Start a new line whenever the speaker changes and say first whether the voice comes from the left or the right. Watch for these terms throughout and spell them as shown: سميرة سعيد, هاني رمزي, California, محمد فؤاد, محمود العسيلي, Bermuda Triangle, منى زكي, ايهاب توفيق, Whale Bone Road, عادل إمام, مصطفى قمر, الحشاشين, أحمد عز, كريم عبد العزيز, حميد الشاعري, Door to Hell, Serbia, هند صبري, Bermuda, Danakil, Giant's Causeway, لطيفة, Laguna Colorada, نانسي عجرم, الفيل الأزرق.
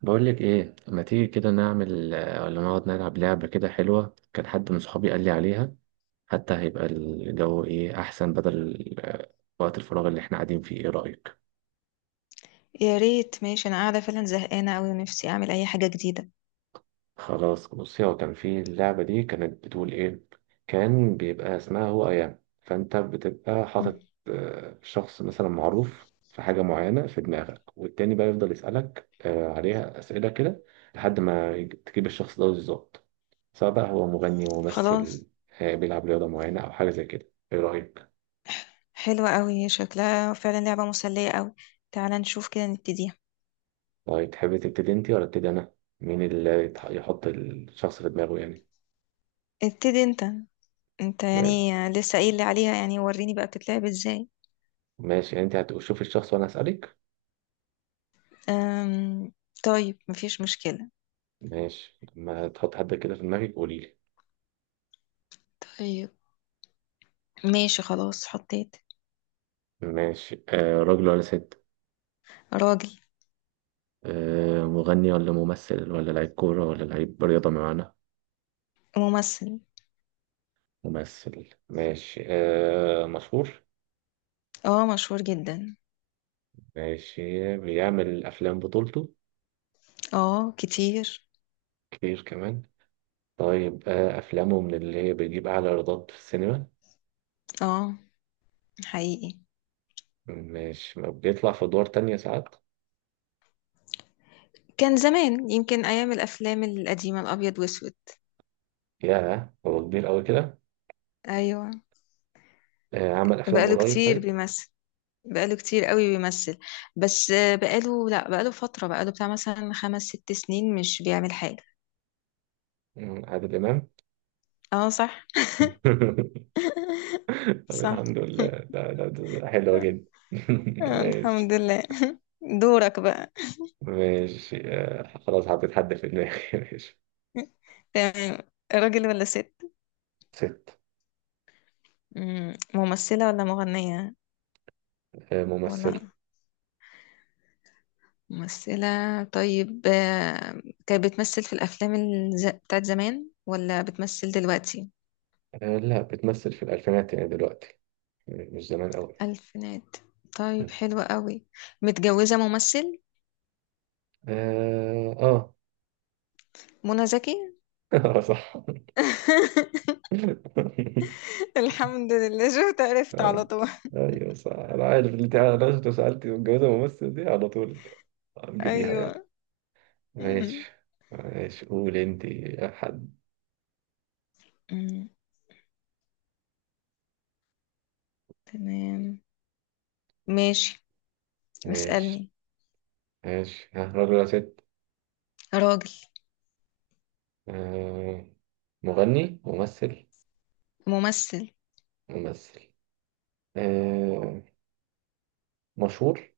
right: بقول لك ايه؟ ما تيجي كده نعمل ولا نقعد نلعب لعبة كده حلوة؟ كان حد من صحابي قال لي عليها. حتى هيبقى الجو ايه احسن؟ بدل وقت الفراغ اللي احنا قاعدين فيه، ايه رأيك؟
left: يا ريت. ماشي، انا قاعده فعلا زهقانه قوي ونفسي اعمل اي حاجه جديده.
right: خلاص بصي، هو كان في اللعبة دي كانت بتقول إيه. كان بيبقى اسمها هو أيام، فأنت بتبقى
left: مم.
right: حاطط شخص مثلا معروف في حاجة معينة في دماغك، والتاني بقى يفضل يسألك عليها أسئلة كده. لحد ما تجيب الشخص ده بالظبط. سواء بقى هو مغني،
left: خلاص.
right: ممثل، بيلعب رياضة معينة أو حاجة زي كده. إيه رأيك؟
left: حلوه قوي شكلها، فعلا لعبه مسليه قوي. تعالى نشوف كده نبتديها.
right: طيب تحبي تبتدي أنت ولا أبتدي أنا؟ مين اللي يحط الشخص في دماغه يعني؟
left: ابتدي انت. انت يعني. لسه قايل لي عليها يعني، وريني بقى بتتلعب ازاي.
right: ماشي، يعني أنت هتشوفي الشخص وأنا هسألك.
left: أم... طيب، مفيش مشكله.
right: ماشي، لما تحط حد كده في دماغك قولي لي.
left: طيب. ماشي، خلاص حطيت.
right: ماشي. راجل ولا ست؟
left: راجل.
right: مغني ولا ممثل ولا لعيب كورة ولا لعيب رياضة معانا؟
left: ممثل.
right: ممثل. ماشي. مشهور؟
left: اه، مشهور جدا.
right: ماشي، بيعمل أفلام بطولته؟
left: اه، كتير.
right: كتير كمان. طيب، أفلامه من اللي هي بيجيب أعلى إيرادات في السينما؟
left: اه، حقيقي.
right: ماشي. ما بيطلع في أدوار تانية ساعات؟
left: كان زمان، يمكن ايام الافلام القديمه الابيض واسود.
right: ياه، هو كبير أوي كده!
left: ايوه.
right: عمل أفلام
left: بقاله
right: قريب؟
left: كتير
right: طيب.
left: بيمثل. بقاله كتير قوي بيمثل. بس بقاله لا بقاله فترة، بقاله بتاع مثلا 5 6 سنين مش بيعمل حاجة.
right: عادل إمام.
left: اه صح.
right: طب
left: صح.
right: الحمد لله. ده حلوة جدا. ماشي.
left: الحمد لله. دورك بقى.
right: ماشي، خلاص حطيت حد في دماغي. ماشي.
left: تمام. راجل ولا ست؟
right: ست.
left: ممثلة ولا مغنية؟ ولا
right: ممثلة.
left: ممثلة. طيب كانت بتمثل في الأفلام بتاعت زمان ولا بتمثل دلوقتي؟
right: لا، بتمثل في الألفينات يعني دلوقتي. مش زمان أوي.
left: ألفينات. طيب حلوة قوي. متجوزة ممثل.
right: آه، آه.
left: منى زكي.
right: آه، صح.
left: الحمد لله، شفت عرفت على
right: آه،
left: طول.
right: أيوه صح. أنا عارف اللي أنت، أنا لو سألتي متجوزة ممثل دي على طول هتجيبيها يعني.
left: ايوه. أمم،
right: ماشي. ماشي، قول أنت يا حد.
left: أمم، تمام. ماشي.
right: ماشي.
left: اسألني.
right: ماشي. ها، راجل ولا ست؟
left: راجل.
right: آه، مغني، ممثل؟
left: ممثل.
right: ممثل. آه، مشهور؟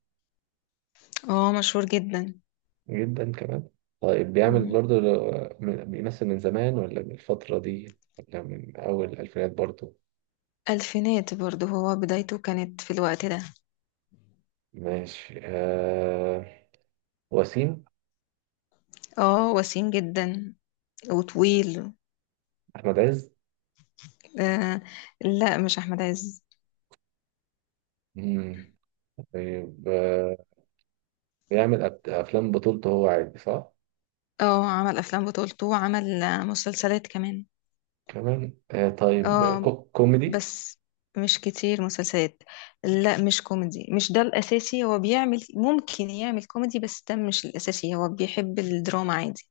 left: اه، مشهور جدا.
right: جدا كمان. طيب، بيعمل
left: أمم،
right: برضو. بيمثل من زمان ولا من الفترة دي ولا من أول الألفينات برضو؟
left: الفينات برضه، هو بدايته كانت في الوقت ده.
right: ماشي. وسيم؟
left: اه، وسيم جدا. وطويل.
right: أحمد عز؟
left: آه. لا، مش احمد عز.
right: مم. طيب، بيعمل أفلام بطولته هو عادي صح؟
left: اه، عمل افلام بطولته، وعمل مسلسلات كمان.
right: كمان. طيب،
left: اه،
right: كوميدي؟
left: بس مش كتير مسلسلات. لا، مش كوميدي، مش ده الأساسي. هو بيعمل، ممكن يعمل كوميدي، بس ده مش الأساسي. هو بيحب الدراما عادي.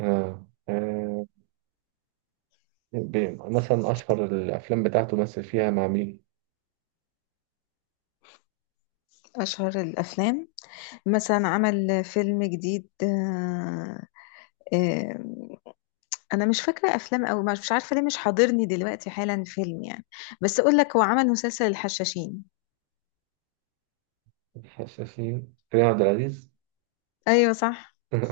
right: آه، آه، مثلا أشهر الأفلام بتاعته مثل فيها مع مين؟
left: أشهر الأفلام. مثلا عمل فيلم جديد. آه، أنا مش فاكرة أفلام، أو مش عارفة ليه، مش حاضرني دلوقتي حالا فيلم يعني. بس أقول لك، هو عمل مسلسل الحشاشين.
right: حشاشين؟ كريم عبد العزيز.
left: أيوة صح.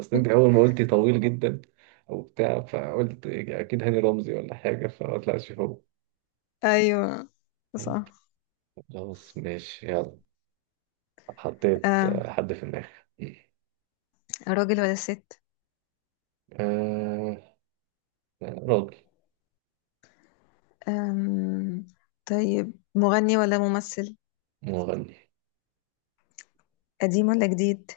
right: اصل انت اول ما قلتي طويل جدا وبتاع، فقلت اكيد هاني رمزي ولا حاجه، فما طلعش هو.
left: أيوة صح.
right: خلاص ماشي، يلا. حطيت
left: آه،
right: حد في دماغي.
left: راجل ولا ست.
right: آه، راجل.
left: آم، طيب مغني ولا ممثل.
right: مغني.
left: قديم ولا جديد.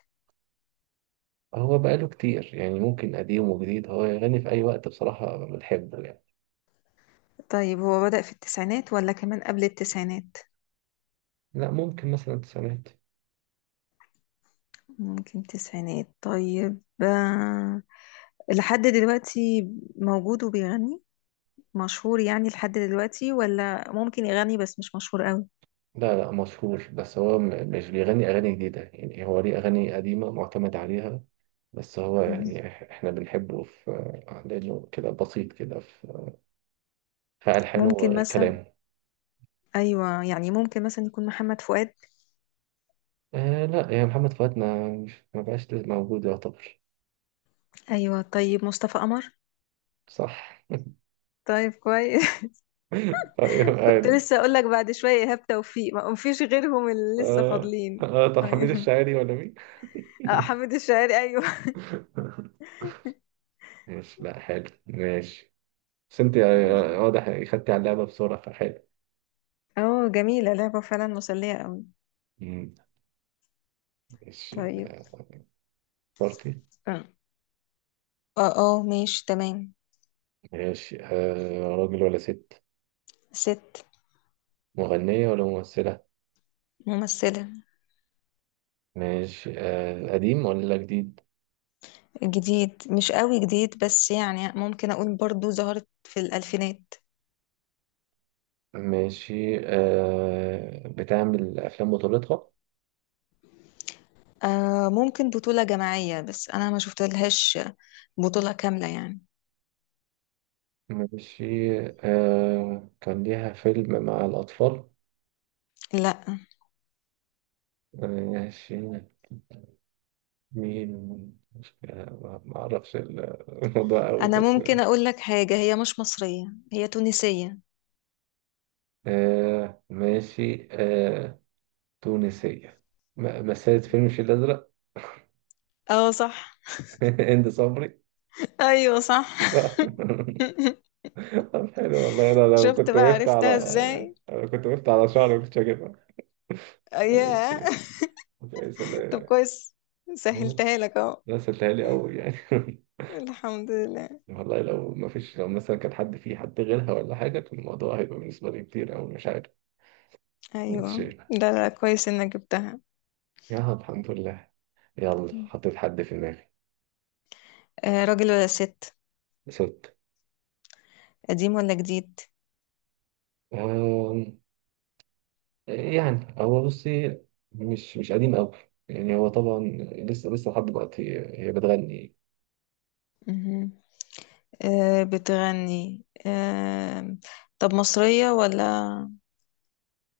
right: هو بقاله كتير. يعني ممكن قديم وجديد، هو يغني في أي وقت. بصراحة بنحبه يعني.
left: طيب هو بدأ في التسعينات ولا كمان قبل التسعينات.
right: لا، ممكن مثلا التسعينات.
left: ممكن تسعينات. طيب. لحد دلوقتي موجود وبيغني؟ مشهور يعني لحد دلوقتي، ولا ممكن يغني بس مش مشهور قوي.
right: لا، لا، مشهور، بس هو مش بيغني أغاني جديدة. يعني هو ليه أغاني قديمة معتمد عليها. بس هو
left: مم.
right: يعني احنا بنحبه في. لانه كده بسيط كده في ألحانه
left: ممكن مثلا.
right: وكلامه.
left: ايوه يعني، ممكن مثلا يكون محمد فؤاد.
right: آه، لا يا محمد فؤاد، ما بقاش لازم موجود يعتبر.
left: ايوه، طيب مصطفى قمر.
right: صح.
left: طيب كويس.
right: أيوة،
left: كنت
right: قال.
left: لسه اقول لك بعد شويه ايهاب توفيق، ما فيش غيرهم اللي لسه فاضلين.
right: طب حميد
left: ايوه.
right: الشاعري ولا مين؟
left: حميد الشاعري، ايوه.
right: ماشي، لا حلو ماشي. بس انت
left: تمام.
right: واضح يعني خدتي على اللعبة بسرعة فحلو.
left: اه، جميلة لعبة، فعلا مسلية أوي.
right: مم. ماشي.
left: طيب.
right: اخترتي؟
left: اه ماشي تمام.
right: ماشي. راجل ولا ست؟
left: ست.
right: مغنية ولا ممثلة؟
left: ممثلة.
right: ماشي. قديم ولا جديد؟
left: جديد، مش قوي جديد، بس يعني ممكن أقول برضو ظهرت في الألفينات.
right: ماشي. بتعمل أفلام بطولتها؟
left: آه، ممكن بطولة جماعية، بس أنا ما شفتلهاش. بطولة كاملة يعني.
right: ماشي. كان ليها فيلم مع الأطفال؟
left: لا.
right: ماشي. مين؟ مش، ما أعرفش الموضوع أوي
left: أنا
right: بس.
left: ممكن أقول لك حاجة، هي مش مصرية. هي تونسية.
right: آه، ماشي. تونسية. مثلت فيلم الفيل الأزرق؟
left: اه صح.
right: هند صبري؟
left: أيوه صح.
right: صح. طب حلو والله. أنا
left: شفت بقى عرفتها ازاي.
right: لو كنت وقفت على شعري كنت هجيبها.
left: آه،
right: طيب
left: ياه.
right: كويس.
left: طب
right: كويس.
left: كويس.
right: والله.
left: سهلتها لك اهو.
right: لا، سهلتهالي أوي يعني.
left: الحمد لله.
right: والله، لو ما فيش لو مثلا كان حد، فيه حد غيرها ولا حاجة، كان الموضوع هيبقى بالنسبة لي كتير أوي، مش عارف. مش.
left: ايوه، ده لا، كويس انك جبتها.
right: يا الحمد لله. يلا،
left: مم.
right: حطيت حد في دماغي.
left: آه، راجل ولا ست.
right: ست.
left: قديم ولا جديد.
right: أم... يعني هو، بصي. مش قديم أوي. يعني هو طبعا. لسه لسه لحد دلوقتي هي بتغني.
left: مهم. آه، بتغني آه. طب مصرية، ولا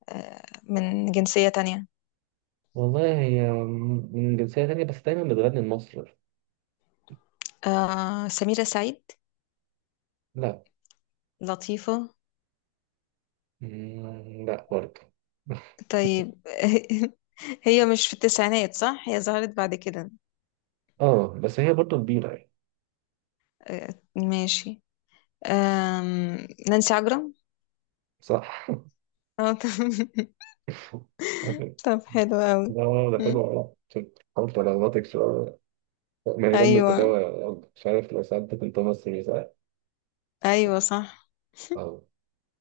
left: آه، من جنسية تانية.
right: والله، هي من جنسية تانية بس دايما بتغني لمصر.
left: آه، سميرة سعيد.
right: لا.
left: لطيفة.
right: مم، لا برضه.
left: طيب. هي مش في التسعينات، صح؟ هي ظهرت بعد كده.
right: اه، بس هي برضه كبيرة يعني.
left: آه، ماشي. نانسي عجرم.
right: صح.
left: طب. طب حلو قوي.
right: لا، لا، لا، حلو
left: مم.
right: والله. حاولت على غلطك شوية. مهرجان
left: أيوة.
right: التجارة، يلا، مش عارف. لو سألتك أنت مصري ساعة؟
left: أيوة صح.
right: أه.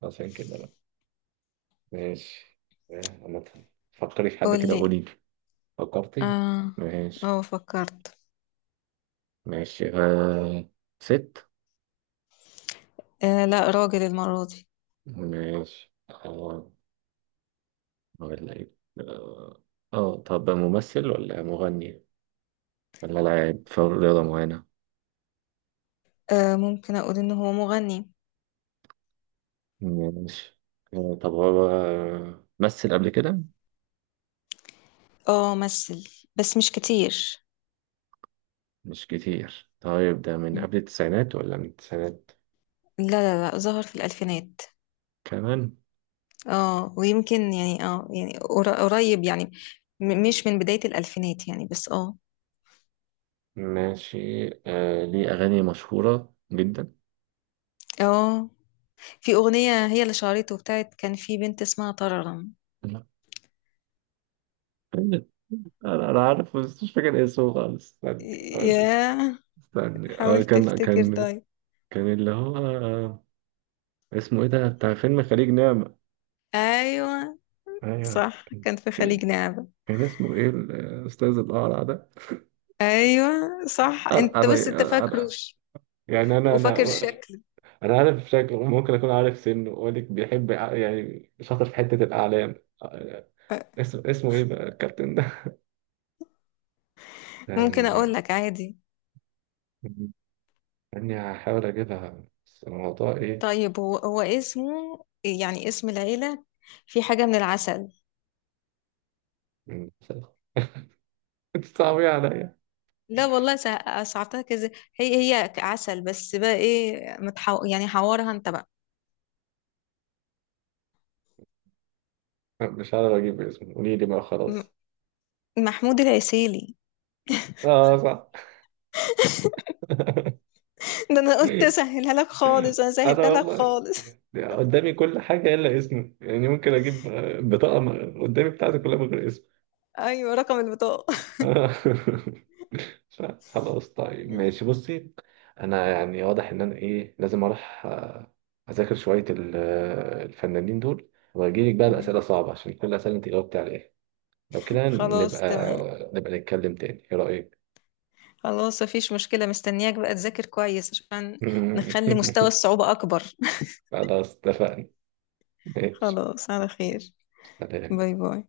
right: عشان كده بقى. ماشي. أنا فكري في حد كده،
left: قولي.
right: قولي لي. فكرتي؟
left: اه.
right: ماشي.
left: اه فكرت.
right: ماشي. ست؟
left: آه، لا راجل المرة دي.
right: ماشي، أه. ولا إيه؟ أه. طب ممثل ولا مغني؟ ولا لاعب في رياضة معينة؟
left: آه، ممكن اقول ان هو مغني.
right: ماشي. طب هو مثل قبل كده؟
left: اه، مثل، بس مش كتير.
right: مش كتير؟ طيب، ده من
left: م.
right: قبل التسعينات ولا من التسعينات؟
left: لا لا لا، ظهر في الالفينات.
right: كمان.
left: اه، ويمكن يعني، اه يعني قريب يعني. مش من بداية الالفينات يعني، بس اه.
right: ماشي. ليه أغاني مشهورة جدا؟
left: اه. في اغنية هي اللي شهرته، بتاعت كان في بنت اسمها طررم.
right: لا. أنا عارف بس مش فاكر اسمه خالص. استني أقول لك.
left: ياه.
right: استني. آه
left: حاول
right: كان
left: تفتكر
right: كان
left: طيب.
right: كان اللي هو، اسمه إيه ده، بتاع فيلم خليج نعمة.
left: ايوه
right: أيوه.
left: صح، كان في خليج
right: كان
left: نعمة.
right: كان اسمه إيه الأستاذ الأقرع ده؟
left: ايوه صح،
right: أنا
left: انت بس انت
right: أنا أنا
left: فاكروش.
right: يعني أنا أنا
left: وفاكر شكله.
right: أنا عارف شكله، ممكن أكون عارف سنه. أقول لك، بيحب يعني شاطر في حتة الأعلام. اسمه ايه بقى الكابتن ده؟
left: ممكن اقول
right: يعني
left: لك عادي.
right: اني هحاول اجيبها، بس الموضوع ايه.
left: طيب هو اسمه، يعني اسم العيلة، في حاجة من العسل.
right: مم. انت صعبيه عليا.
left: لا والله، صعبتها كذا. هي عسل، بس بقى ايه، يعني حوارها انت بقى.
right: مش عارف اجيب اسمه، قولي لي بقى،
left: م-
right: خلاص.
left: محمود العسيلي.
right: اه، صح.
left: ده انا قلت اسهلها لك خالص، انا
right: انا
left: سهلتها لك
right: والله.
left: خالص.
right: قدامي كل حاجه الا اسمه. يعني ممكن اجيب. بطاقه. قدامي بتاعتي كلها من غير اسم.
left: ايوه، رقم البطاقة.
right: آه. خلاص طيب، ماشي بصي. انا يعني واضح ان انا ايه لازم اروح اذاكر شويه الفنانين دول، واجيلك بقى
left: مهم.
right: باسئله صعبه، عشان كل الاسئله انت جاوبتي عليها. لو كده نبقى.
left: خلاص تمام.
right: نبقى نتكلم تاني، ايه رايك؟
left: خلاص، مفيش مشكلة، مستنياك بقى تذاكر كويس عشان نخلي مستوى الصعوبة اكبر.
right: خلاص اتفقنا. ماشي.
left: خلاص، على خير.
right: سلام.
left: باي باي.